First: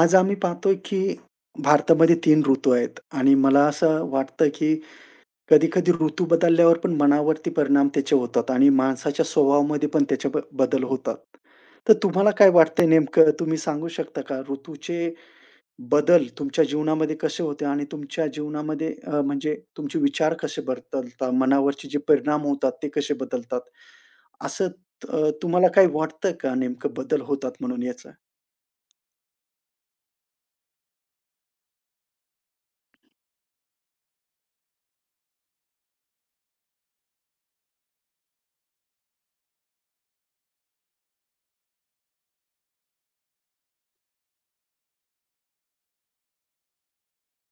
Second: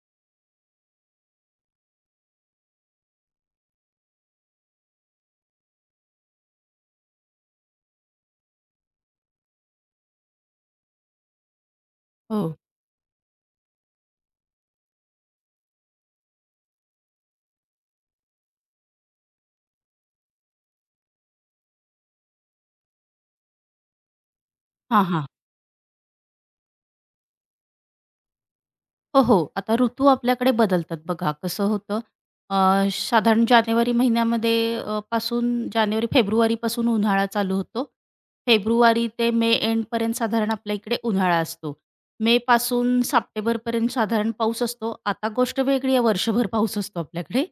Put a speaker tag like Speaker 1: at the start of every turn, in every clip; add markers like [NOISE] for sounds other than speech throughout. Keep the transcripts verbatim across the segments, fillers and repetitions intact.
Speaker 1: आज आम्ही पाहतोय, की भारतामध्ये तीन ऋतू आहेत आणि मला असं वाटतं, की कधी-कधी ऋतू बदलल्यावर पण मनावरती परिणाम त्याचे होतात आणि माणसाच्या स्वभावामध्ये पण त्याचे ब बदल होतात. तर तुम्हाला
Speaker 2: हो.
Speaker 1: काय वाटतंय नेमकं तुम्ही सांगू शकता का? ऋतूचे बदल तुमच्या जीवनामध्ये कसे होते आणि तुमच्या जीवनामध्ये अ, म्हणजे तुमचे विचार कसे बदलतात? मनावरचे जे परिणाम होतात ते कसे बदलतात? असं
Speaker 2: हां, हां.
Speaker 1: अ, तुम्हाला काही वाटतं का नेमकं बदल होतात म्हणून याचा?
Speaker 2: हो, हो. आता ऋतू आपल्याकडे बदलतात बघा. कसं होतं अ, साधारण जानेवारी महिन्यामध्ये अ, पासून जानेवारी-फेब्रुवारीपासून उन्हाळा चालू होतो. फेब्रुवारी ते मे एंडपर्यंत साधारण आपल्या इकडे उन्हाळा असतो. मेपासून सप्टेंबरपर्यंत साधारण पाऊस असतो. आता गोष्ट वेगळी आहे, वर्षभर पाऊस असतो आपल्याकडे.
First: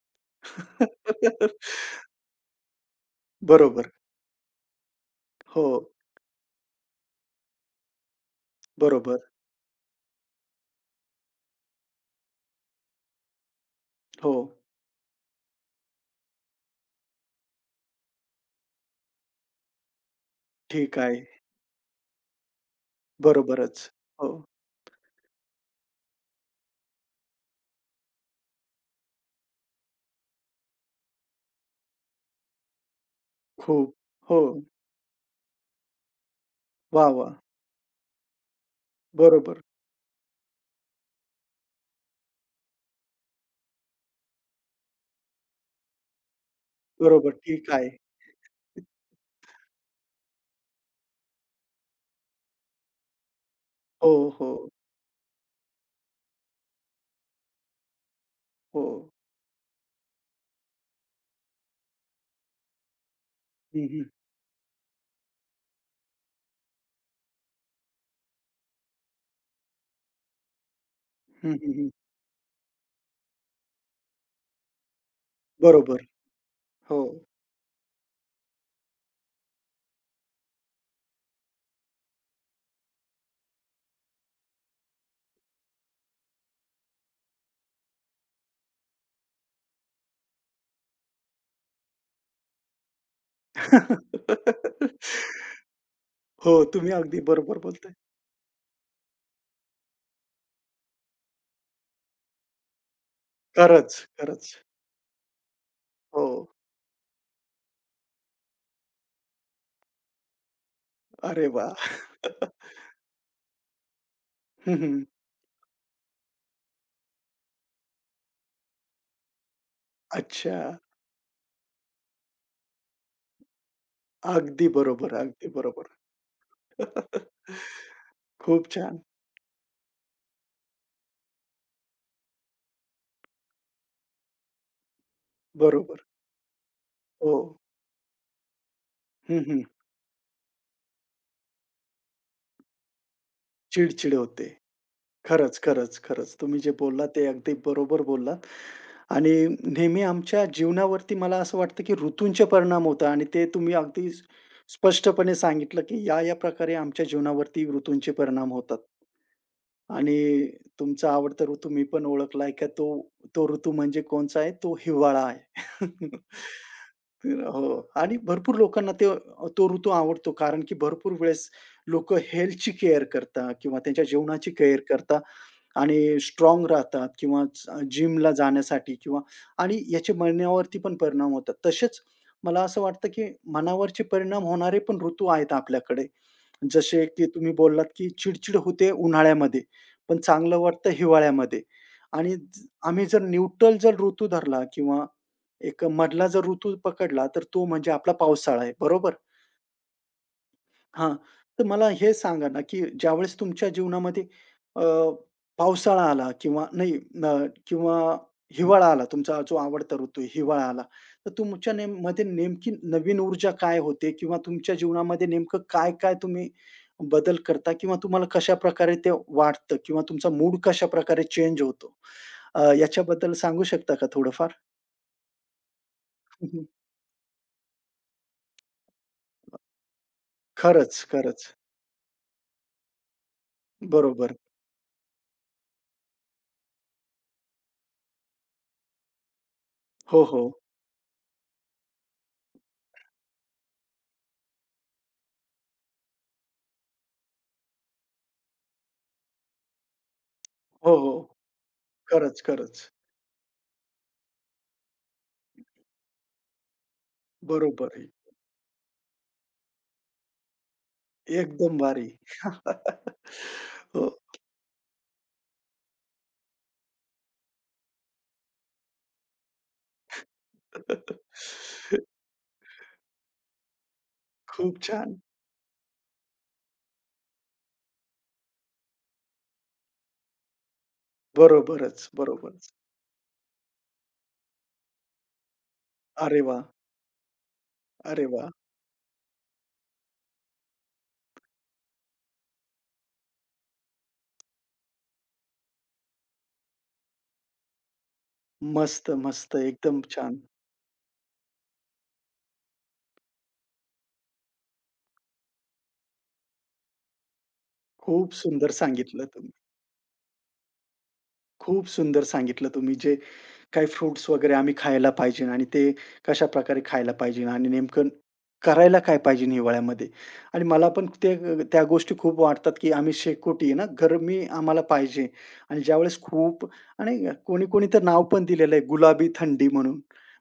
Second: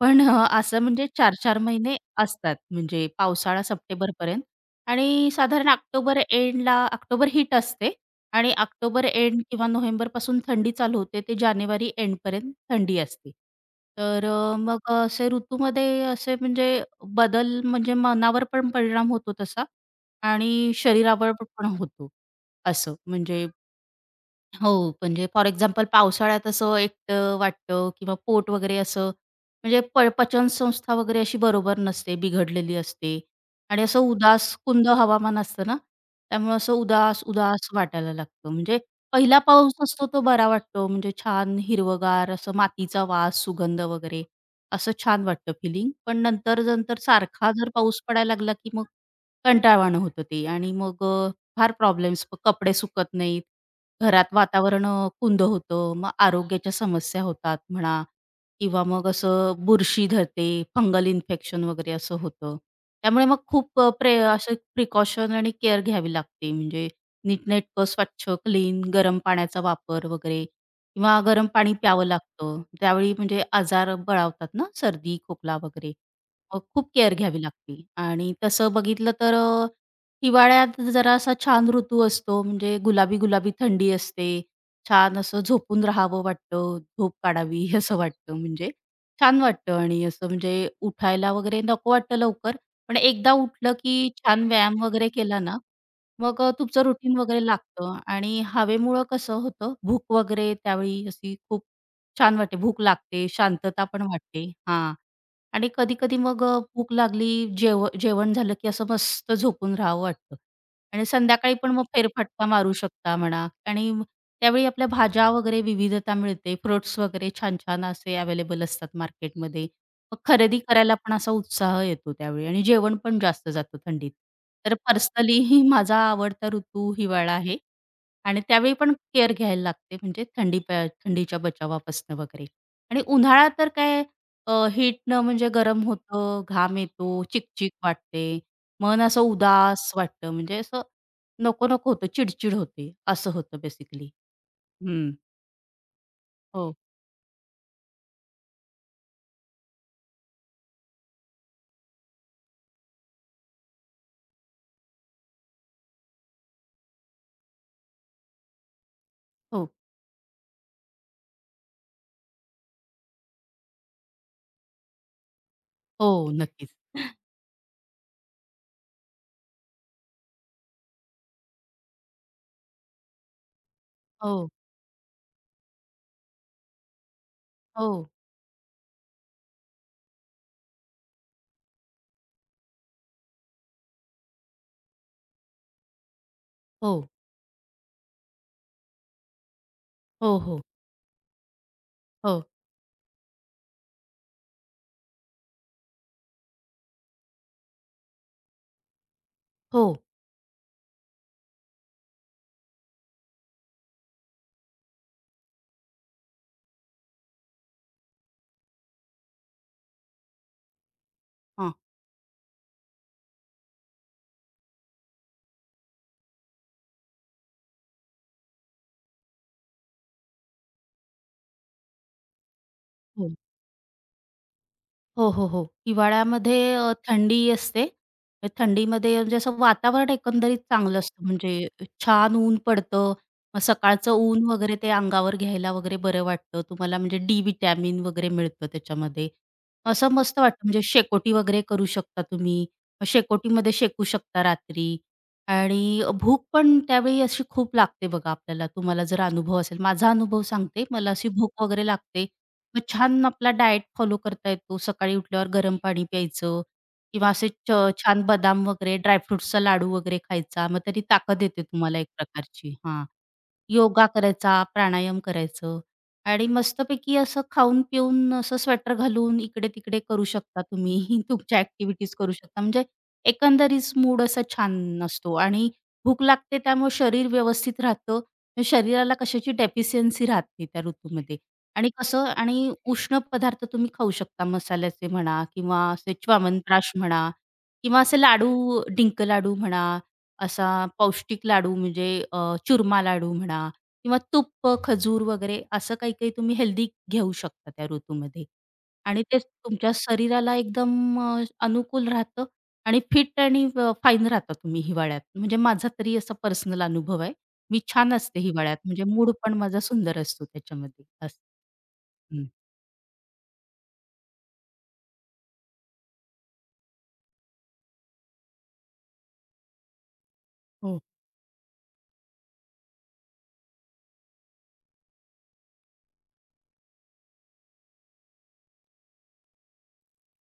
Speaker 2: पण अ, असं म्हणजे चार-चार महिने
Speaker 1: [LAUGHS]
Speaker 2: असतात म्हणजे पावसाळा
Speaker 1: बरोबर.
Speaker 2: सप्टेंबरपर्यंत आणि
Speaker 1: हो,
Speaker 2: साधारण ऑक्टोबर एंडला ऑक्टोबर हीट असते. आणि ऑक्टोबर
Speaker 1: बरोबर.
Speaker 2: एंड किंवा नोव्हेंबरपासून थंडी चालू होते ते जानेवारी एंड एंडपर्यंत थंडी असते. तर
Speaker 1: हो,
Speaker 2: अ, मग अ, असे ऋतूमध्ये असे म्हणजे बदल म्हणजे मनावर पण परिणाम होतो तसा आणि
Speaker 1: ठीक आहे.
Speaker 2: शरीरावर पण होतो. असं म्हणजे
Speaker 1: बरोबरच. हो,
Speaker 2: हो, म्हणजे फॉर एक्झाम्पल पावसाळ्यात असं एकटं वाटतं किंवा पोट वगैरे असं म्हणजे प पचनसंस्था वगैरे अशी बरोबर नसते, बिघडलेली असते आणि
Speaker 1: खूप.
Speaker 2: असं
Speaker 1: हो.
Speaker 2: उदास कुंद हवामान असतं ना, त्यामुळे असं
Speaker 1: वाह! वाह!
Speaker 2: उदास-उदास वाटायला लागतं. म्हणजे पहिला
Speaker 1: बरोबर,
Speaker 2: पाऊस असतो तो बरा वाटतो, म्हणजे छान हिरवंगार असं मातीचा वास, सुगंध वगैरे असं छान वाटतं फिलिंग. पण नंतर-नंतर
Speaker 1: बरोबर.
Speaker 2: सारखा जर
Speaker 1: ठीक आहे.
Speaker 2: पाऊस पडायला लागला की मग कंटाळवाणं होतं ते आणि मग अ, फार प्रॉब्लेम्स. कपडे सुकत नाहीत.
Speaker 1: हो,
Speaker 2: घरात
Speaker 1: हो,
Speaker 2: वातावरण अ, कुंद होतं, मग आरोग्याच्या समस्या होतात म्हणा किंवा
Speaker 1: हो.
Speaker 2: मग असं बुरशी धरते, फंगल इन्फेक्शन वगैरे असं होतं. त्यामुळे मग खूप
Speaker 1: हं,
Speaker 2: अ,
Speaker 1: हं.
Speaker 2: प्रे असे प्रिकॉशन आणि केअर घ्यावी लागते. म्हणजे नीटनेटकं, स्वच्छ, क्लीन, गरम पाण्याचा वापर वगैरे किंवा गरम
Speaker 1: हं, हं,
Speaker 2: पाणी
Speaker 1: हं.
Speaker 2: प्यावं लागतं. त्यावेळी म्हणजे आजार बळावतात ना सर्दी, खोकला वगैरे.
Speaker 1: बरोबर.
Speaker 2: मग खूप
Speaker 1: हो.
Speaker 2: केअर घ्यावी लागते आणि तसं बघितलं तर हिवाळ्यात जरा असा छान ऋतू असतो म्हणजे गुलाबी-गुलाबी थंडी असते. छान असं झोपून राहावं वाटतं, झोप काढावी [LAUGHS] असं वाटतं म्हणजे. छान वाटतं आणि असं म्हणजे उठायला वगैरे नको वाटतं लवकर, पण एकदा उठलं की छान व्यायाम वगैरे केला ना,
Speaker 1: [LAUGHS]
Speaker 2: मग अ,
Speaker 1: हो,
Speaker 2: तुमचं
Speaker 1: तुम्ही
Speaker 2: रुटीन
Speaker 1: अगदी
Speaker 2: वगैरे
Speaker 1: बरोबर बोलताय.
Speaker 2: लागतं आणि हवेमुळं कसं होतं, भूक वगैरे त्यावेळी अशी खूप छान वाटते, भूक लागते, शांतता
Speaker 1: खरंच,
Speaker 2: पण
Speaker 1: खरंच.
Speaker 2: वाटते. हां. आणि कधी-कधी
Speaker 1: हो.
Speaker 2: मग अ, भूक लागली, जेव जेवण झालं, की असं मस्त झोपून राहावं वाटतं. आणि
Speaker 1: अरे
Speaker 2: संध्याकाळी पण
Speaker 1: वाह!
Speaker 2: मग
Speaker 1: हं,
Speaker 2: फेरफटका मारू
Speaker 1: [LAUGHS]
Speaker 2: शकता म्हणा आणि म- त्यावेळी आपल्या भाज्या वगैरे विविधता मिळते. फ्रुट्स वगैरे छान-छान असे अवेलेबल असतात मार्केटमध्ये. मग
Speaker 1: अच्छा.
Speaker 2: खरेदी करायला पण असा उत्साह येतो त्यावेळी आणि जेवण पण जास्त जातं थंडीत.
Speaker 1: अगदी
Speaker 2: तर
Speaker 1: बरोबर,
Speaker 2: पर्सनली
Speaker 1: अगदी
Speaker 2: [LAUGHS]
Speaker 1: बरोबर.
Speaker 2: माझा आवडता ऋतू
Speaker 1: [LAUGHS]
Speaker 2: हिवाळा आहे. आणि
Speaker 1: खूप
Speaker 2: त्यावेळी पण
Speaker 1: छान.
Speaker 2: केअर घ्यायला लागते म्हणजे थंडी प थंडीच्या बचावापासून वगैरे. आणि उन्हाळ्यात तर काय अ, हीटनं म्हणजे गरम
Speaker 1: बरोबर.
Speaker 2: होतं, घाम येतो,
Speaker 1: हो.
Speaker 2: चिकचिक वाटते, मन असं
Speaker 1: हं, हं.
Speaker 2: उदास वाटतं म्हणजे असं नको-नको होतं, चिड-चिड होते, असं होतं बेसिकली.
Speaker 1: चिड होते.
Speaker 2: हं.
Speaker 1: खरंच, खरंच, खरंच. तुम्ही जे
Speaker 2: हो,
Speaker 1: बोललात ते अगदी बरोबर बोललात. आणि नेहमी आमच्या जीवनावरती मला असं वाटतं, की ऋतूंचे परिणाम होतात आणि ते तुम्ही अगदी स स्पष्टपणे सांगितलं, की या-या प्रकारे आमच्या जीवनावरती ऋतूंचे परिणाम होतात.
Speaker 2: हो,
Speaker 1: आणि तुमचा आवडता ऋतू मी पण ओळखलाय का तो तो ऋतू म्हणजे कोणचा आहे? तो हिवाळा आहे.
Speaker 2: हो,
Speaker 1: [LAUGHS]
Speaker 2: नक्कीच. [LAUGHS]
Speaker 1: तर हो आणि भरपूर लोकांना ते तो ऋतू आवडतो, कारण की भरपूर वेळेस लोकं हेल्थची केअर करतात किंवा त्यांच्या
Speaker 2: हो,
Speaker 1: जेवणाची केअर करतात आणि स्ट्राँग राहतात किंवा
Speaker 2: हो,
Speaker 1: जिमला जाण्यासाठी किंवा आणि याचे मनावरती पण परिणाम होतात. तसेच मला असं वाटतं, की मनावरचे परिणाम होणारे पण ऋतू आहेत आपल्याकडे. जसे
Speaker 2: हो,
Speaker 1: की तुम्ही बोललात, की चिड होते उन्हाळ्यामध्ये, पण
Speaker 2: हो,
Speaker 1: चांगलं
Speaker 2: हो,
Speaker 1: वाटतं हिवाळ्यामध्ये. आणि
Speaker 2: हो,
Speaker 1: ज- आम्ही जर न्यूट्रल जर ऋतू धरला किंवा एक मधला जर ऋतू पकडला, तर तो म्हणजे आपला पावसाळा आहे, बरोबर?
Speaker 2: हो.
Speaker 1: हां, तर मला हे सांगा ना, की ज्यावेळेस तुमच्या जीवनामध्ये अ, पावसाळा आला किंवा नाही अ, किंवा हिवाळा आला, तुमचा जो आवडता ऋतू आहे, हिवाळा आला. तर तुमच्या
Speaker 2: हां,
Speaker 1: नेम मध्ये नेमकी नवीन ऊर्जा काय होते किंवा तुमच्या जीवनामध्ये नेमकं काय-काय तुम्ही बदल करता किंवा तुम्हाला कशाप्रकारे ते वाटतं किंवा तुमचा मूड कशाप्रकारे चेंज होतो? अ,
Speaker 2: हो.
Speaker 1: याच्याबद्दल सांगू शकता का थोडंफार?
Speaker 2: हो, हो, हो.
Speaker 1: [LAUGHS]
Speaker 2: हिवाळ्यामध्ये
Speaker 1: हं,
Speaker 2: अ, थंडी असते. ते थंडीमध्ये म्हणजे असं वातावरण एकंदरीत चांगलं
Speaker 1: खरंच,
Speaker 2: असतं
Speaker 1: खरंच.
Speaker 2: म्हणजे छान ऊन पडतं. मग सकाळचं
Speaker 1: बरोबर.
Speaker 2: ऊन वगैरे ते अंगावर घ्यायला वगैरे बरं वाटतं. तुम्हाला म्हणजे डी व्हिटॅमिन वगैरे मिळतं त्याच्यामध्ये. असं
Speaker 1: हो,
Speaker 2: मस्त
Speaker 1: हो.
Speaker 2: वाटतं म्हणजे शेकोटी वगैरे करू शकता तुम्ही. मग शेकोटीमध्ये शेकू शकता रात्री आणि भूक पण त्यावेळी अशी खूप लागते बघा आपल्याला. तुम्हाला जर अनुभव असेल. माझा अनुभव सांगते.
Speaker 1: हो,
Speaker 2: मला
Speaker 1: हो.
Speaker 2: अशी भूक वगैरे लागते.
Speaker 1: खरंच,
Speaker 2: मग
Speaker 1: खरंच.
Speaker 2: छान आपला डाएट फॉलो करता येतो. सकाळी उठल्यावर गरम पाणी प्यायचं किंवा असे च
Speaker 1: बरोबर.
Speaker 2: छान बदाम वगैरे, ड्रायफ्रुट्सचा लाडू वगैरे खायचा. मग त्यानी ताकद येते
Speaker 1: एकदम
Speaker 2: तुम्हाला
Speaker 1: भारी.
Speaker 2: एक प्रकारची. हां.
Speaker 1: [LAUGHS]
Speaker 2: योगा
Speaker 1: हो.
Speaker 2: करायचा, प्राणायाम करायचं आणि मस्तपैकी असं खाऊन पिऊन असं स्वेटर घालून इकडे-तिकडे करू शकता तुम्ही. [LAUGHS] तुमच्या ॲक्टिव्हिटीज करू शकता. म्हणजे एकंदरीत मूड असा
Speaker 1: खूप
Speaker 2: छान
Speaker 1: छान.
Speaker 2: असतो आणि भूक लागते त्यामुळे शरीर व्यवस्थित राहतं. म्हणजे शरीराला कशाची डेफिशियन्सी राहत नाही त्या ऋतूमध्ये आणि
Speaker 1: बरोबरच,
Speaker 2: कसं आणि
Speaker 1: बरोबरच.
Speaker 2: उष्ण पदार्थ तुम्ही खाऊ शकता. मसाल्याचे म्हणा किंवा असे
Speaker 1: अरे वाह!
Speaker 2: च्यवनप्राश म्हणा किंवा असे
Speaker 1: अरे वाह!
Speaker 2: लाडू, डिंक लाडू म्हणा असा पौष्टिक लाडू म्हणजे अ, चुरमा लाडू म्हणा किंवा तूप, खजूर वगैरे असं काही-काही तुम्ही हेल्दी घेऊ शकता त्या ऋतूमध्ये.
Speaker 1: मस्त,
Speaker 2: आणि ते
Speaker 1: मस्त.
Speaker 2: तुमच्या
Speaker 1: एकदम छान.
Speaker 2: शरीराला एकदम अ, अनुकूल राहतं आणि फिट आणि अ, फाईन राहता तुम्ही हिवाळ्यात. म्हणजे माझा तरी असा पर्सनल अनुभव आहे. मी छान
Speaker 1: खूप
Speaker 2: असते
Speaker 1: सुंदर
Speaker 2: हिवाळ्यात म्हणजे
Speaker 1: सांगितलं
Speaker 2: मूड
Speaker 1: तुम्ही.
Speaker 2: पण माझा सुंदर असतो त्याच्यामध्ये असं.
Speaker 1: खूप सुंदर
Speaker 2: हं.
Speaker 1: सांगितलं तुम्ही, जे काही फ्रुट्स वगैरे आम्ही खायला पाहिजे आणि ते कशा कशाप्रकारे खायला पाहिजे आणि नेमकं करायला काय पाहिजे हिवाळ्यामध्ये. आणि मला
Speaker 2: हो.
Speaker 1: पण ते त्या गोष्टी खूप वाटतात, की आम्ही शेकोटी आहे ना, गरमी आम्हाला पाहिजे आणि ज्यावेळेस खूप आणि कोणी-कोणी तर नाव पण दिलेलं आहे गुलाबी थंडी म्हणून.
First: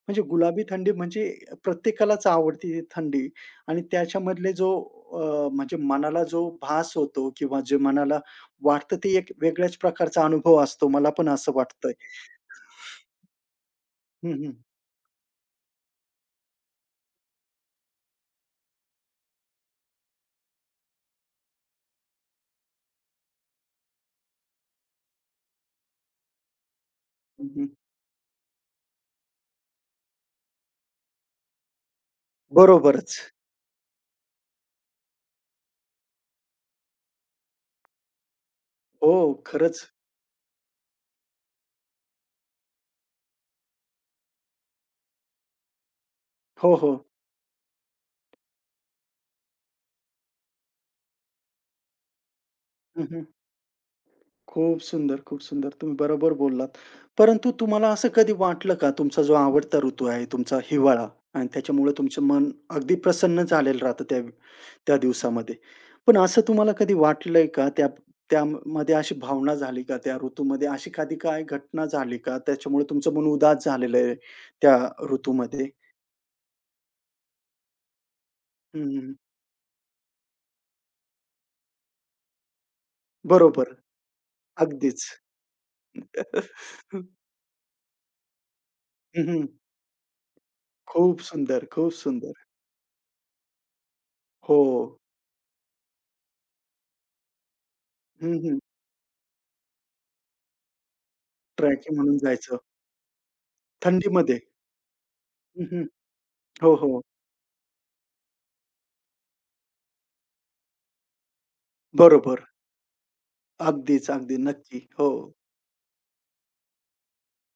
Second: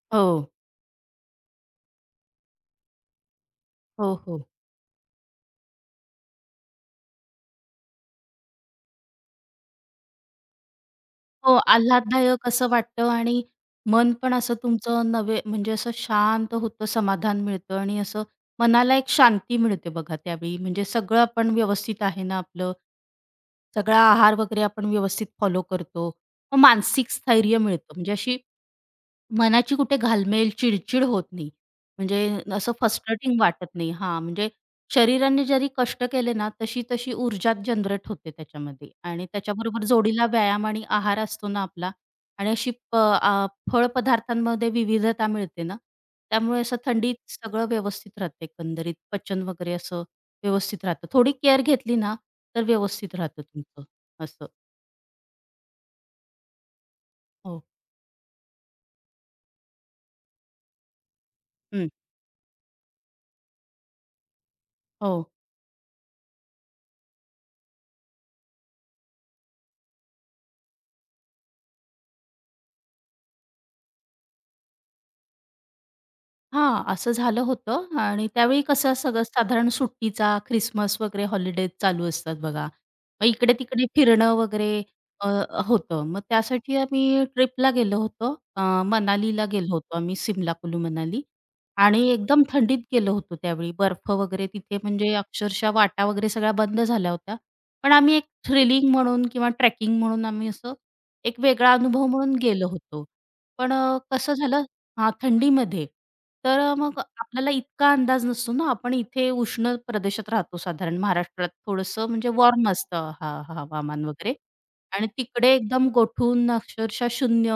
Speaker 1: म्हणजे
Speaker 2: हो.
Speaker 1: गुलाबी थंडी म्हणजे प्रत्येकालाच आवडती ती थंडी आणि
Speaker 2: हो, हो.
Speaker 1: त्याच्यामधले जो अ, म्हणजे मनाला जो भास होतो किंवा जे मनाला वाटतं ते एक वेगळ्याच प्रकारचा अनुभव असतो. मला पण असं
Speaker 2: हो,
Speaker 1: वाटतंय.
Speaker 2: आल्हाददायक असं वाटतं आणि मन
Speaker 1: हं,
Speaker 2: पण
Speaker 1: हं.
Speaker 2: असं तुमचं नवे म्हणजे असं शांत होतं, समाधान मिळतं आणि असं मनाला एक शांती मिळते बघा त्यावेळी. म्हणजे सगळं आपण व्यवस्थित आहे ना आपलं, सगळा आहार वगैरे आपण व्यवस्थित फॉलो करतो. मग मानसिक
Speaker 1: हं,
Speaker 2: स्थैर्य
Speaker 1: हं.
Speaker 2: मिळतं. म्हणजे अशी मनाची कुठे घालमेल, चिडचिड होत नाही. म्हणजे असं
Speaker 1: बरोबरच.
Speaker 2: फ्रस्ट्रेटिंग वाटत नाही. हां, म्हणजे शरीराने जरी कष्ट केले ना, तशी-तशी ऊर्जा जनरेट होते त्याच्यामध्ये
Speaker 1: हो,
Speaker 2: आणि त्याच्याबरोबर
Speaker 1: खरंच.
Speaker 2: जोडीला व्यायाम आणि आहार असतो ना आपला आणि अशी प आ, फळ पदार्थांमध्ये विविधता मिळते ना, त्यामुळे
Speaker 1: हो,
Speaker 2: असं
Speaker 1: हो.
Speaker 2: थंडीत सगळं व्यवस्थित राहतं एकंदरीत. पचन वगैरे असं व्यवस्थित राहतं. थोडी केअर घेतली ना, तर
Speaker 1: हं,
Speaker 2: व्यवस्थित
Speaker 1: हं.
Speaker 2: राहतं तुमचं असं.
Speaker 1: खूप सुंदर, खूप सुंदर. तुम्ही बरोबर बोललात. परंतु
Speaker 2: हो.
Speaker 1: तुम्हाला असं कधी वाटलं का तुमचा जो आवडता ऋतू आहे, तुमचा हिवाळा आणि
Speaker 2: हं.
Speaker 1: त्याच्यामुळे तुमचं मन अगदी प्रसन्न झालेलं राहतं त्या त्या
Speaker 2: हो.
Speaker 1: दिवसामध्ये. पण असं तुम्हाला कधी वाटलंय का त्या त्यामध्ये अशी भावना झाली का? त्या ऋतूमध्ये अशी कधी काय घटना झाली का? त्याच्यामुळे तुमचं मन उदास झालेलं आहे त्या ऋतूमध्ये?
Speaker 2: हां, असं झालं होतं आणि त्यावेळी
Speaker 1: हं,
Speaker 2: कसं
Speaker 1: हं.
Speaker 2: सगळं साधारण सुट्टीचा, ख्रिसमस वगैरे हॉलिडेज चालू असतात बघा. मग
Speaker 1: बरोबर.
Speaker 2: इकडे-तिकडे फिरणं वगैरे
Speaker 1: अगदीच.
Speaker 2: अ, होतं. मग त्यासाठी
Speaker 1: [LAUGHS] हं,
Speaker 2: आम्ही ट्रिपला गेलो होतो. अ, मनालीला
Speaker 1: हं.
Speaker 2: गेलो होतो आम्ही सिमला, कुलू
Speaker 1: खूप
Speaker 2: मनाली
Speaker 1: सुंदर, खूप
Speaker 2: आणि
Speaker 1: सुंदर.
Speaker 2: एकदम थंडीत गेलो होतो त्यावेळी. बर्फ वगैरे
Speaker 1: हो.
Speaker 2: तिथे म्हणजे अक्षरशः वाटा वगैरे सगळ्या बंद झाल्या होत्या. पण आम्ही एक
Speaker 1: हं, हं.
Speaker 2: थ्रिलिंग म्हणून किंवा ट्रेकिंग म्हणून आम्ही असं एक वेगळा
Speaker 1: ट्रॅकिंग
Speaker 2: अनुभव
Speaker 1: म्हणून
Speaker 2: म्हणून
Speaker 1: जायचं.
Speaker 2: गेलो होतो. पण अ, कसं
Speaker 1: थंडीमध्ये.
Speaker 2: झालं हां,
Speaker 1: हं,
Speaker 2: थंडीमध्ये. तर अ,
Speaker 1: हो,
Speaker 2: मग
Speaker 1: हो.
Speaker 2: आपल्याला इतका अंदाज नसतो ना, आपण इथे उष्ण प्रदेशात राहतो साधारण महाराष्ट्रात थोडंसं म्हणजे
Speaker 1: बरोबर.
Speaker 2: वॉर्म असतं हां, हवामान
Speaker 1: अगदीच,
Speaker 2: वगैरे
Speaker 1: अगदी. नक्की.
Speaker 2: आणि
Speaker 1: हो,
Speaker 2: तिकडे एकदम गोठून अक्षरशः शून्य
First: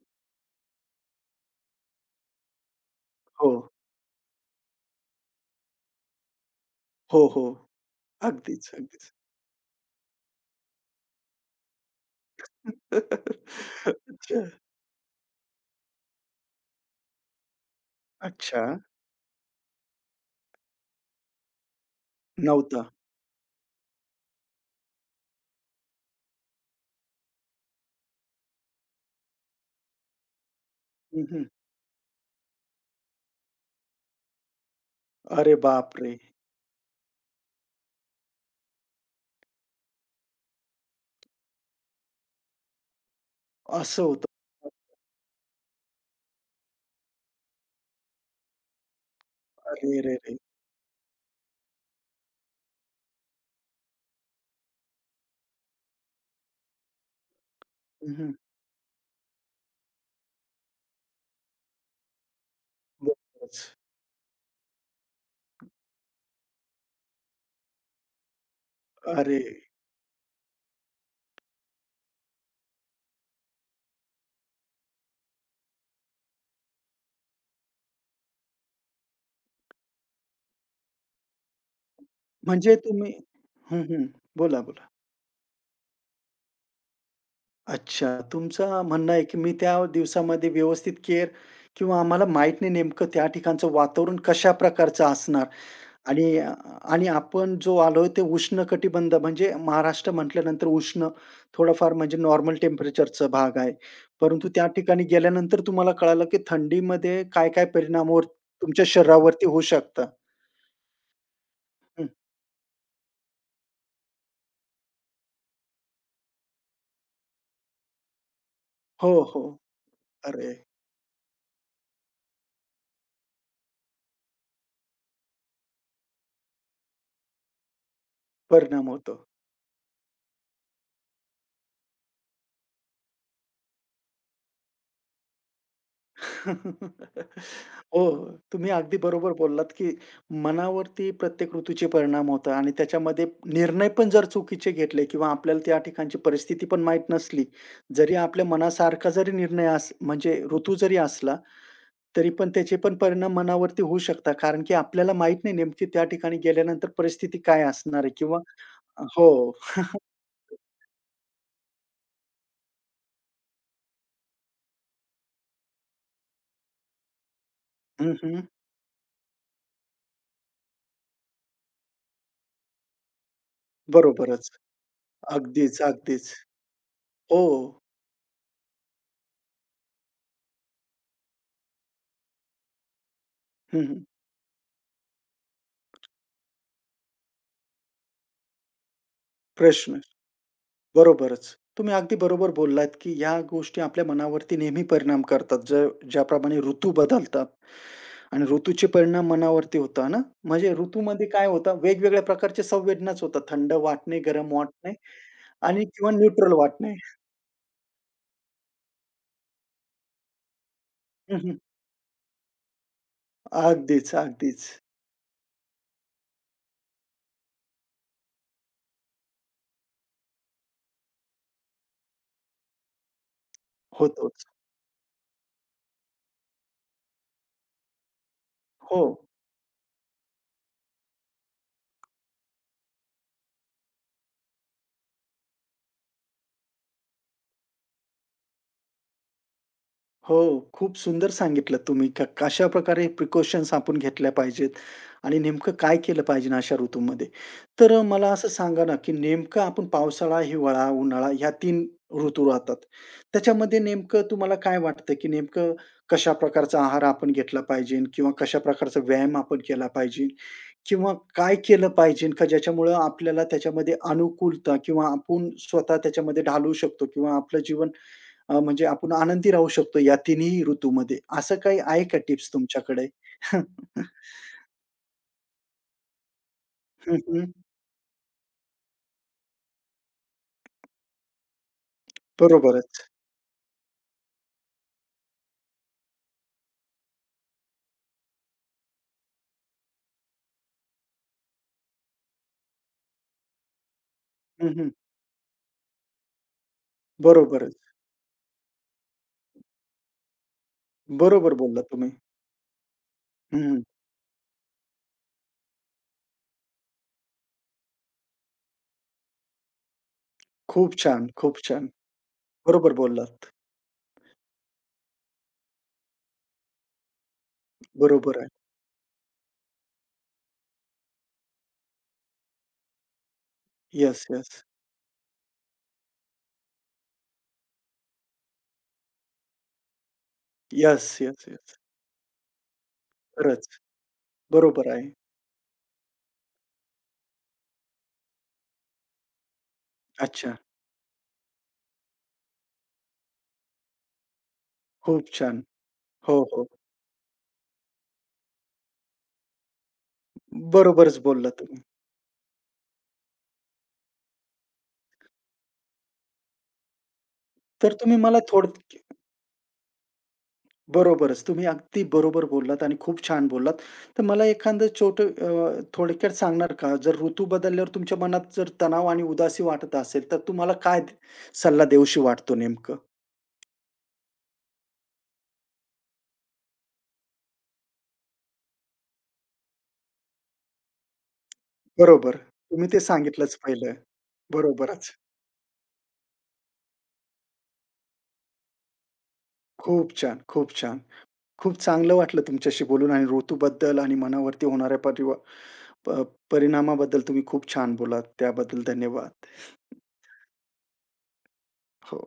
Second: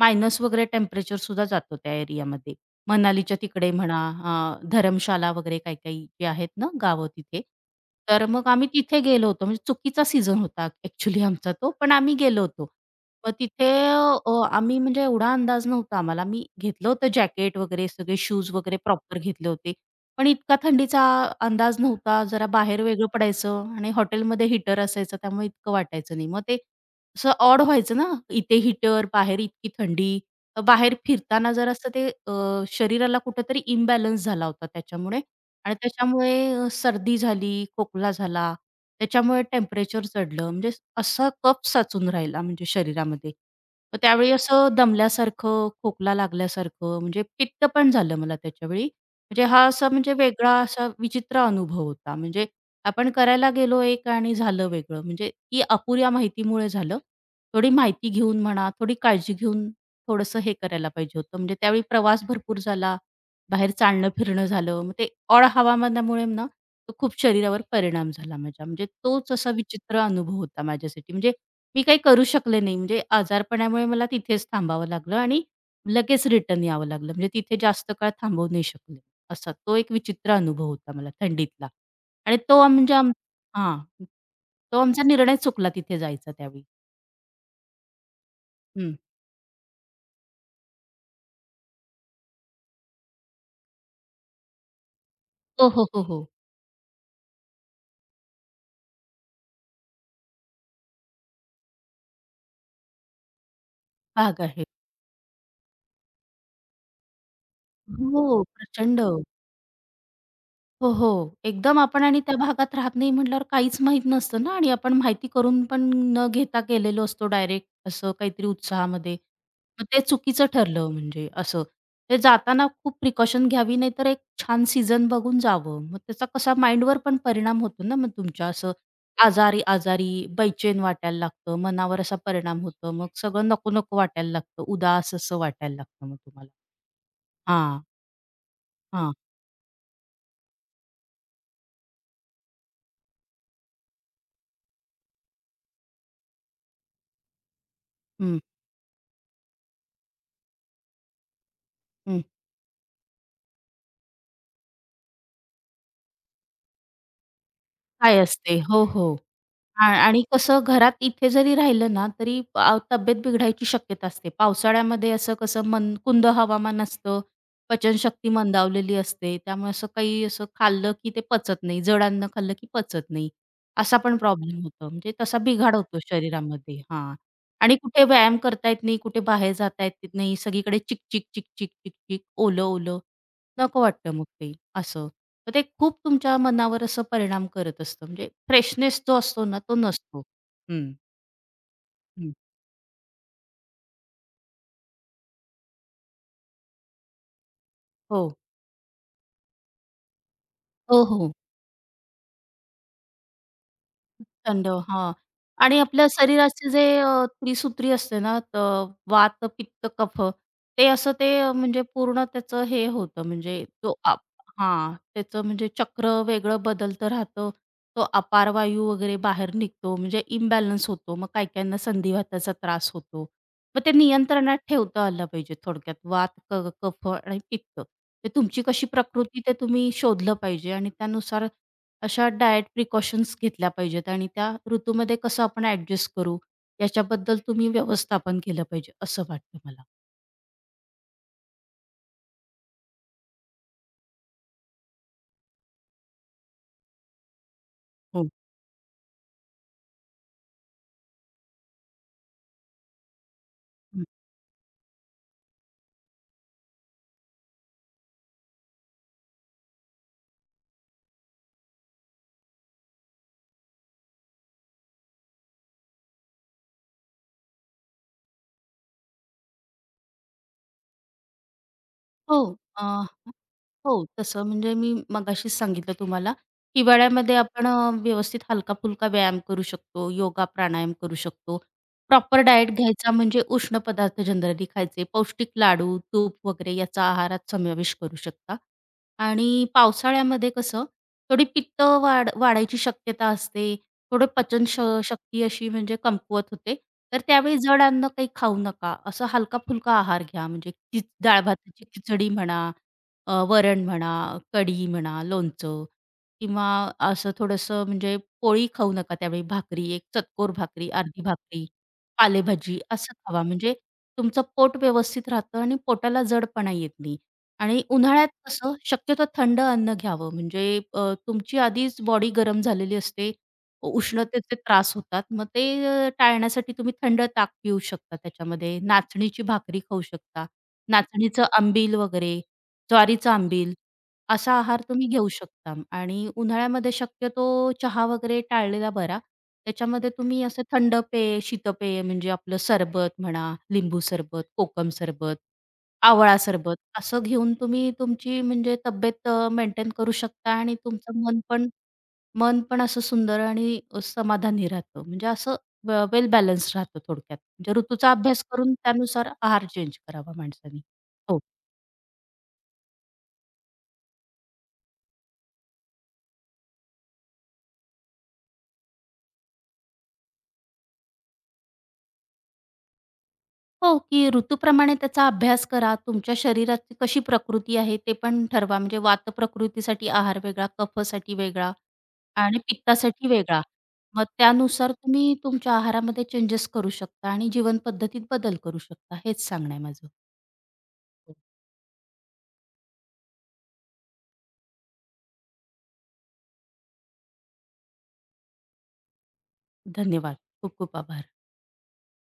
Speaker 2: मायनस वगैरे टेम्परेचर सुद्धा जातो त्या एरियामध्ये. मनालीच्या
Speaker 1: हो.
Speaker 2: तिकडे म्हणा, अ, धरमशाला वगैरे काही-काही जे आहेत ना गावं
Speaker 1: हो,
Speaker 2: तिथे.
Speaker 1: हो.
Speaker 2: तर मग
Speaker 1: अगदीच,
Speaker 2: आम्ही तिथे
Speaker 1: अगदीच.
Speaker 2: गेलो होतो. म्हणजे चुकीचा सीझन होता ॲक्चुअली आमचा तो, पण आम्ही गेलो होतो. मग तिथे
Speaker 1: [LAUGHS]
Speaker 2: अ,
Speaker 1: अच्छा.
Speaker 2: आम्ही म्हणजे एवढा अंदाज नव्हता आम्हाला. मी घेतलं होतं जॅकेट वगैरे सगळे शूज
Speaker 1: अच्छा.
Speaker 2: वगैरे प्रॉपर घेतले होते. पण इतका थंडीचा अंदाज नव्हता. जरा
Speaker 1: नव्हता.
Speaker 2: बाहेर वेगळं पडायचं आणि हॉटेलमध्ये हीटर असायचं त्यामुळे इतकं वाटायचं नाही. मग ते असं ऑड व्हायचं ना, इथे हीटर, बाहेर इतकी थंडी. बाहेर
Speaker 1: हं, हं.
Speaker 2: फिरताना जरासं ते अ, शरीराला कुठेतरी इम्बॅलन्स झाला होता त्याच्यामुळे
Speaker 1: अरे
Speaker 2: आणि
Speaker 1: बापरे!
Speaker 2: त्याच्यामुळे अ, सर्दी झाली, खोकला झाला, त्याच्यामुळे टेम्परेचर चढलं, म्हणजे असा कफ साचून राहिला म्हणजे शरीरामध्ये. मग
Speaker 1: असं होतं.
Speaker 2: त्यावेळी असं दमल्यासारखं, खोकला लागल्यासारखं, म्हणजे पित्त पण झालं मला त्याच्यावेळी. म्हणजे हा असा
Speaker 1: अरे
Speaker 2: म्हणजे
Speaker 1: रे रे!
Speaker 2: वेगळा असा विचित्र अनुभव होता. म्हणजे आपण करायला गेलो एक आणि झालं वेगळं. म्हणजे ती अपुऱ्या माहितीमुळे झालं. थोडी माहिती
Speaker 1: हं,
Speaker 2: घेऊन म्हणा, थोडी काळजी घेऊन थोडंसं हे करायला पाहिजे होतं. म्हणजे त्यावेळी प्रवास भरपूर झाला.
Speaker 1: बरोबरच.
Speaker 2: बाहेर चालणं-फिरणं झालं. मग ते ऑड हवामानामुळे ना, तो खूप शरीरावर परिणाम झाला माझ्या. म्हणजे तोच
Speaker 1: अरे!
Speaker 2: असा विचित्र अनुभव होता माझ्यासाठी. म्हणजे मी काही करू शकले नाही. म्हणजे आजारपणामुळे मला तिथेच थांबावं लागलं आणि लगेच रिटर्न यावं लागलं. म्हणजे तिथे जास्त काळ थांबवू नाही शकले. असा तो एक विचित्र अनुभव होता मला थंडीतला. आणि तो
Speaker 1: म्हणजे
Speaker 2: आम- म्हणजे
Speaker 1: तुम्ही
Speaker 2: आम हां.
Speaker 1: हं, हं. बोला,
Speaker 2: तो
Speaker 1: बोला.
Speaker 2: आमचा निर्णय चुकला तिथे जायचा त्यावेळी.
Speaker 1: अच्छा. तुमचं
Speaker 2: हं.
Speaker 1: म्हणणं आहे, की मी त्या दिवसामध्ये व्यवस्थित केअर किंवा आम्हाला माहीत नाही नेमकं त्या ठिकाणचं वातावरण कशा प्रकारचं असणार
Speaker 2: हो, हो, हो, हो.
Speaker 1: आणि अ, आणि आपण जो आलोय ते उष्ण कटिबंध म्हणजे महाराष्ट्र म्हटल्यानंतर उष्ण थोडंफार म्हणजे नॉर्मल टेम्परेचरचा भाग आहे.
Speaker 2: भाग
Speaker 1: परंतु
Speaker 2: आहे.
Speaker 1: त्या ठिकाणी गेल्यानंतर तुम्हाला कळालं, की थंडीमध्ये काय-काय परिणाम वर
Speaker 2: हो,
Speaker 1: तुमच्या
Speaker 2: प्रचंड.
Speaker 1: शरीरावरती होऊ शकतात.
Speaker 2: हो, हो. एकदम आपण
Speaker 1: हं.
Speaker 2: आणि त्या भागात राहत नाही म्हटल्यावर काहीच माहीत नसतं ना आणि आपण माहिती करून पण न घेता गेलेलो असतो डायरेक्ट असं काहीतरी
Speaker 1: हो,
Speaker 2: उत्साहामध्ये.
Speaker 1: हो.
Speaker 2: मग ते चुकीचं
Speaker 1: अरे!
Speaker 2: ठरलं म्हणजे असं. ते जाताना खूप प्रिकॉशन घ्यावी नाहीतर एक छान सीझन बघून जावं. मग त्याचा कसा माइंडवर पण परिणाम होतो ना मग तुमच्या असं
Speaker 1: परिणाम होतो.
Speaker 2: आजारी-आजारी बैचेन वाटायला लागतं, मनावर असा परिणाम होतो. मग सगळं नको-नको वाटायला लागतं, उदास असं वाटायला लागतं मग तुम्हाला.
Speaker 1: [LAUGHS]
Speaker 2: हां,
Speaker 1: हो, तुम्ही अगदी
Speaker 2: हां.
Speaker 1: बरोबर बोललात, की मनावरती प्रत्येक ऋतूचे परिणाम होतात आणि त्याच्यामध्ये निर्णय पण जर चुकीचे घेतले किंवा आपल्याला त्या ठिकाणची परिस्थिती पण माहीत नसली, जरी
Speaker 2: हं,
Speaker 1: आपल्या मनासारखा जरी निर्णय अस म्हणजे ऋतू जरी असला,
Speaker 2: हं.
Speaker 1: तरी पण त्याचे पण परिणाम मनावरती होऊ शकतात. कारण की आपल्याला माहीत नाही नेमकी त्या ठिकाणी गेल्यानंतर परिस्थिती काय असणार आहे
Speaker 2: काय
Speaker 1: किंवा
Speaker 2: असते? हो, हो.
Speaker 1: हो.
Speaker 2: आ आणि कसं घरात इथे जरी राहिलं ना, तरी अ, तब्येत बिघडायची शक्यता असते. पावसाळ्यामध्ये असं कसं मनकुंद हवामान असतं,
Speaker 1: हं,
Speaker 2: पचनशक्ती
Speaker 1: हं.
Speaker 2: मंदावलेली असते. त्यामुळे असं काही असं खाल्लं की ते पचत नाही. जड अन्न खाल्लं की पचत नाही. असा पण
Speaker 1: बरोबरच.
Speaker 2: प्रॉब्लेम होतो. म्हणजे तसा बिघाड
Speaker 1: अगदीच,
Speaker 2: होतो
Speaker 1: अगदीच.
Speaker 2: शरीरामध्ये. हां.
Speaker 1: हो.
Speaker 2: आणि कुठे व्यायाम करता येत नाही, कुठे बाहेर जाता येत नाही. सगळीकडे चिकचिक, चिकचिक, चिकचिक, ओलं-ओलं. नको
Speaker 1: हं, हं.
Speaker 2: वाटतं मग ते असं. तर ते खूप तुमच्या मनावर असं परिणाम करत असतं. म्हणजे फ्रेशनेस जो असतो ना, तो
Speaker 1: प्रश्न.
Speaker 2: नसतो. हं,
Speaker 1: बरोबरच. तुम्ही अगदी
Speaker 2: हं.
Speaker 1: बरोबर बोललात, की ह्या गोष्टी आपल्या मनावरती नेहमी परिणाम करतात. ज ज्याप्रमाणे ऋतू बदलतात
Speaker 2: हो.
Speaker 1: आणि ऋतूचे परिणाम मनावरती होता ना? म्हणजे
Speaker 2: हो,
Speaker 1: ऋतूमध्ये
Speaker 2: हो.
Speaker 1: काय होतं, वेगवेगळ्या प्रकारच्या संवेदनाच होतात. थंड वाटणे, गरम
Speaker 2: थंड.
Speaker 1: वाटणे
Speaker 2: हां. आणि
Speaker 1: आणि
Speaker 2: आपल्या
Speaker 1: किंवा न्यूट्रल
Speaker 2: शरीराचे जे
Speaker 1: वाटणे.
Speaker 2: अ, त्रिसूत्री असते ना, तर वात, पित्त, कफ ते असं
Speaker 1: [LAUGHS]
Speaker 2: ते
Speaker 1: हं,
Speaker 2: अ,
Speaker 1: हं.
Speaker 2: म्हणजे पूर्ण त्याचं हे होतं म्हणजे तो
Speaker 1: अगदीच,
Speaker 2: आप,
Speaker 1: अगदीच.
Speaker 2: हां, त्याचं म्हणजे चक्र वेगळं बदलतं राहतं. तो अपार वायू वगैरे बाहेर निघतो म्हणजे इम्बॅलन्स होतो. मग काही-काहींना संधिवाताचा त्रास होतो. मग ते
Speaker 1: होतोच.
Speaker 2: नियंत्रणात ठेवता आलं पाहिजे थोडक्यात वात, क कफ आणि पित्त. ते तुमची कशी
Speaker 1: हो.
Speaker 2: प्रकृती ते तुम्ही शोधलं पाहिजे आणि त्यानुसार अशा डाएट प्रिकॉशन्स घेतल्या पाहिजेत आणि त्या ऋतूमध्ये कसं आपण ॲडजस्ट करू, याच्याबद्दल तुम्ही व्यवस्थापन केलं पाहिजे, असं वाटतं मला.
Speaker 1: हो, खूप सुंदर सांगितलं तुम्ही. क कशाप्रकारे प्रिकॉशन्स आपण घेतल्या पाहिजेत आणि नेमकं काय केलं पाहिजे ना अशा ऋतूमध्ये. तर अ,
Speaker 2: हो.
Speaker 1: मला असं सांगा ना, की नेमकं आपण पावसाळा, हिवाळा, उन्हाळा ह्या तीन ऋतू राहतात. त्याच्यामध्ये
Speaker 2: हं.
Speaker 1: नेमकं तुम्हाला काय वाटतं, की नेमकं कशा प्रकारचा आहार आपण घेतला पाहिजे किंवा कशा प्रकारचा व्यायाम आपण केला पाहिजे किंवा काय केलं पाहिजे का ज्याच्यामुळं आपल्याला त्याच्यामध्ये अनुकूलता किंवा आपण स्वतः त्याच्यामध्ये ढालवू शकतो किंवा आपलं जीवन अ, म्हणजे आपण आनंदी राहू शकतो या तिन्ही ऋतूमध्ये. असं काही आहे का
Speaker 2: हो,
Speaker 1: टिप्स
Speaker 2: अ,
Speaker 1: तुमच्याकडे?
Speaker 2: हो,
Speaker 1: [LAUGHS]
Speaker 2: तसं म्हणजे मी मगाशीच सांगितलं तुम्हाला,
Speaker 1: हं,
Speaker 2: हिवाळ्यामध्ये
Speaker 1: हं.
Speaker 2: आपण अ, व्यवस्थित हलका-फुलका व्यायाम करू शकतो, योगा, प्राणायाम करू शकतो. प्रॉपर डाएट
Speaker 1: बरोबरच.
Speaker 2: घ्यायचा म्हणजे उष्ण पदार्थ जनरली खायचे, पौष्टिक लाडू, तूप वगैरे याचा आहारात समावेश करू शकता. आणि पावसाळ्यामध्ये कसं थोडी पित्त वाढ वाढायची शक्यता असते. थोडं पचन
Speaker 1: हं,
Speaker 2: श
Speaker 1: हं.
Speaker 2: शक्ती अशी म्हणजे कमकुवत होते. तर त्यावेळी
Speaker 1: बरोबरच.
Speaker 2: जड अन्न काही खाऊ नका. असं हलका-फुलका आहार घ्या. म्हणजे खिच
Speaker 1: बरोबर बोललात
Speaker 2: डाळ-भाताची
Speaker 1: तुम्ही.
Speaker 2: खिचडी म्हणा, अ,
Speaker 1: हं, हं.
Speaker 2: वरण म्हणा, कढी म्हणा, लोणचं किंवा असं थोडंसं म्हणजे पोळी खाऊ नका त्यावेळी. भाकरी, एक चतकोर भाकरी,
Speaker 1: खूप
Speaker 2: अर्धी
Speaker 1: छान, खूप
Speaker 2: भाकरी,
Speaker 1: छान.
Speaker 2: पालेभाजी
Speaker 1: बरोबर
Speaker 2: असं खावा.
Speaker 1: बोललात.
Speaker 2: म्हणजे तुमचं पोट व्यवस्थित राहतं आणि पोटाला जडपणा येत नाही. आणि उन्हाळ्यात
Speaker 1: बरोबर आहे.
Speaker 2: कसं शक्यतो थंड अन्न घ्यावं म्हणजे अ, तुमची आधीच बॉडी गरम झालेली असते.
Speaker 1: यस यस
Speaker 2: उष्णतेचे त्रास होतात. मग ते अ, टाळण्यासाठी तुम्ही थंड ताक पिऊ शकता त्याच्यामध्ये. नाचणीची भाकरी खाऊ शकता.
Speaker 1: यस यस
Speaker 2: नाचणीचं
Speaker 1: यस
Speaker 2: आंबील वगैरे, ज्वारीचं आंबील
Speaker 1: खरंच.
Speaker 2: असा आहार
Speaker 1: बरोबर
Speaker 2: तुम्ही
Speaker 1: आहे.
Speaker 2: घेऊ शकता आणि उन्हाळ्यामध्ये शक्यतो चहा वगैरे टाळलेला बरा. त्याच्यामध्ये तुम्ही
Speaker 1: अच्छा.
Speaker 2: असं थंड पेय, शीतपेय म्हणजे आपलं सरबत म्हणा, लिंबू सरबत, कोकम
Speaker 1: खूप
Speaker 2: सरबत
Speaker 1: छान.
Speaker 2: आवळा
Speaker 1: हो, हो.
Speaker 2: सरबत असं घेऊन तुम्ही तुमची म्हणजे तब्येत अ, मेंटेन करू शकता आणि
Speaker 1: बरोबरच
Speaker 2: तुमचं मन
Speaker 1: बोललात
Speaker 2: पण
Speaker 1: तुम्ही.
Speaker 2: मन पण असं सुंदर आणि समाधानी राहतं. म्हणजे असं व वेल बॅलन्स राहतं थोडक्यात. म्हणजे
Speaker 1: तर
Speaker 2: ऋतूचा
Speaker 1: तुम्ही मला
Speaker 2: अभ्यास
Speaker 1: थोडं
Speaker 2: करून त्यानुसार आहार चेंज करावा माणसाने. हो.
Speaker 1: बरोबरच. तुम्ही अगदी बरोबर बोललात आणि खूप छान बोललात. तर मला एखादं छोट अ, थोडक्यात सांगणार का? जर ऋतू बदलल्यावर तुमच्या मनात जर तणाव आणि उदासी वाटत असेल, तर तुम्हाला काय द- सल्ला देऊशी वाटतो नेमकं?
Speaker 2: हो, की ऋतूप्रमाणे त्याचा अभ्यास करा. तुमच्या शरीराची कशी प्रकृती आहे ते पण ठरवा. म्हणजे वात प्रकृतीसाठी आहार वेगळा, कफासाठी वेगळा
Speaker 1: बरोबर.
Speaker 2: आणि
Speaker 1: तुम्ही ते
Speaker 2: पित्तासाठी
Speaker 1: सांगितलंच
Speaker 2: वेगळा.
Speaker 1: पहिलं.
Speaker 2: मग त्यानुसार
Speaker 1: बरोबरच.
Speaker 2: तुम्ही तुमच्या आहारामध्ये चेंजेस करू शकता आणि जीवनपद्धतीत बदल करू शकता. हेच सांगणं आहे माझं.
Speaker 1: खूप छान, खूप छान.
Speaker 2: हो.
Speaker 1: खूप चांगलं वाटलं तुमच्याशी बोलून आणि ऋतूबद्दल आणि मनावरती होणाऱ्या परिवा प परिणामाबद्दल तुम्ही खूप छान बोललात. त्याबद्दल धन्यवाद.
Speaker 2: धन्यवाद. खूप खूप आभार.
Speaker 1: हो.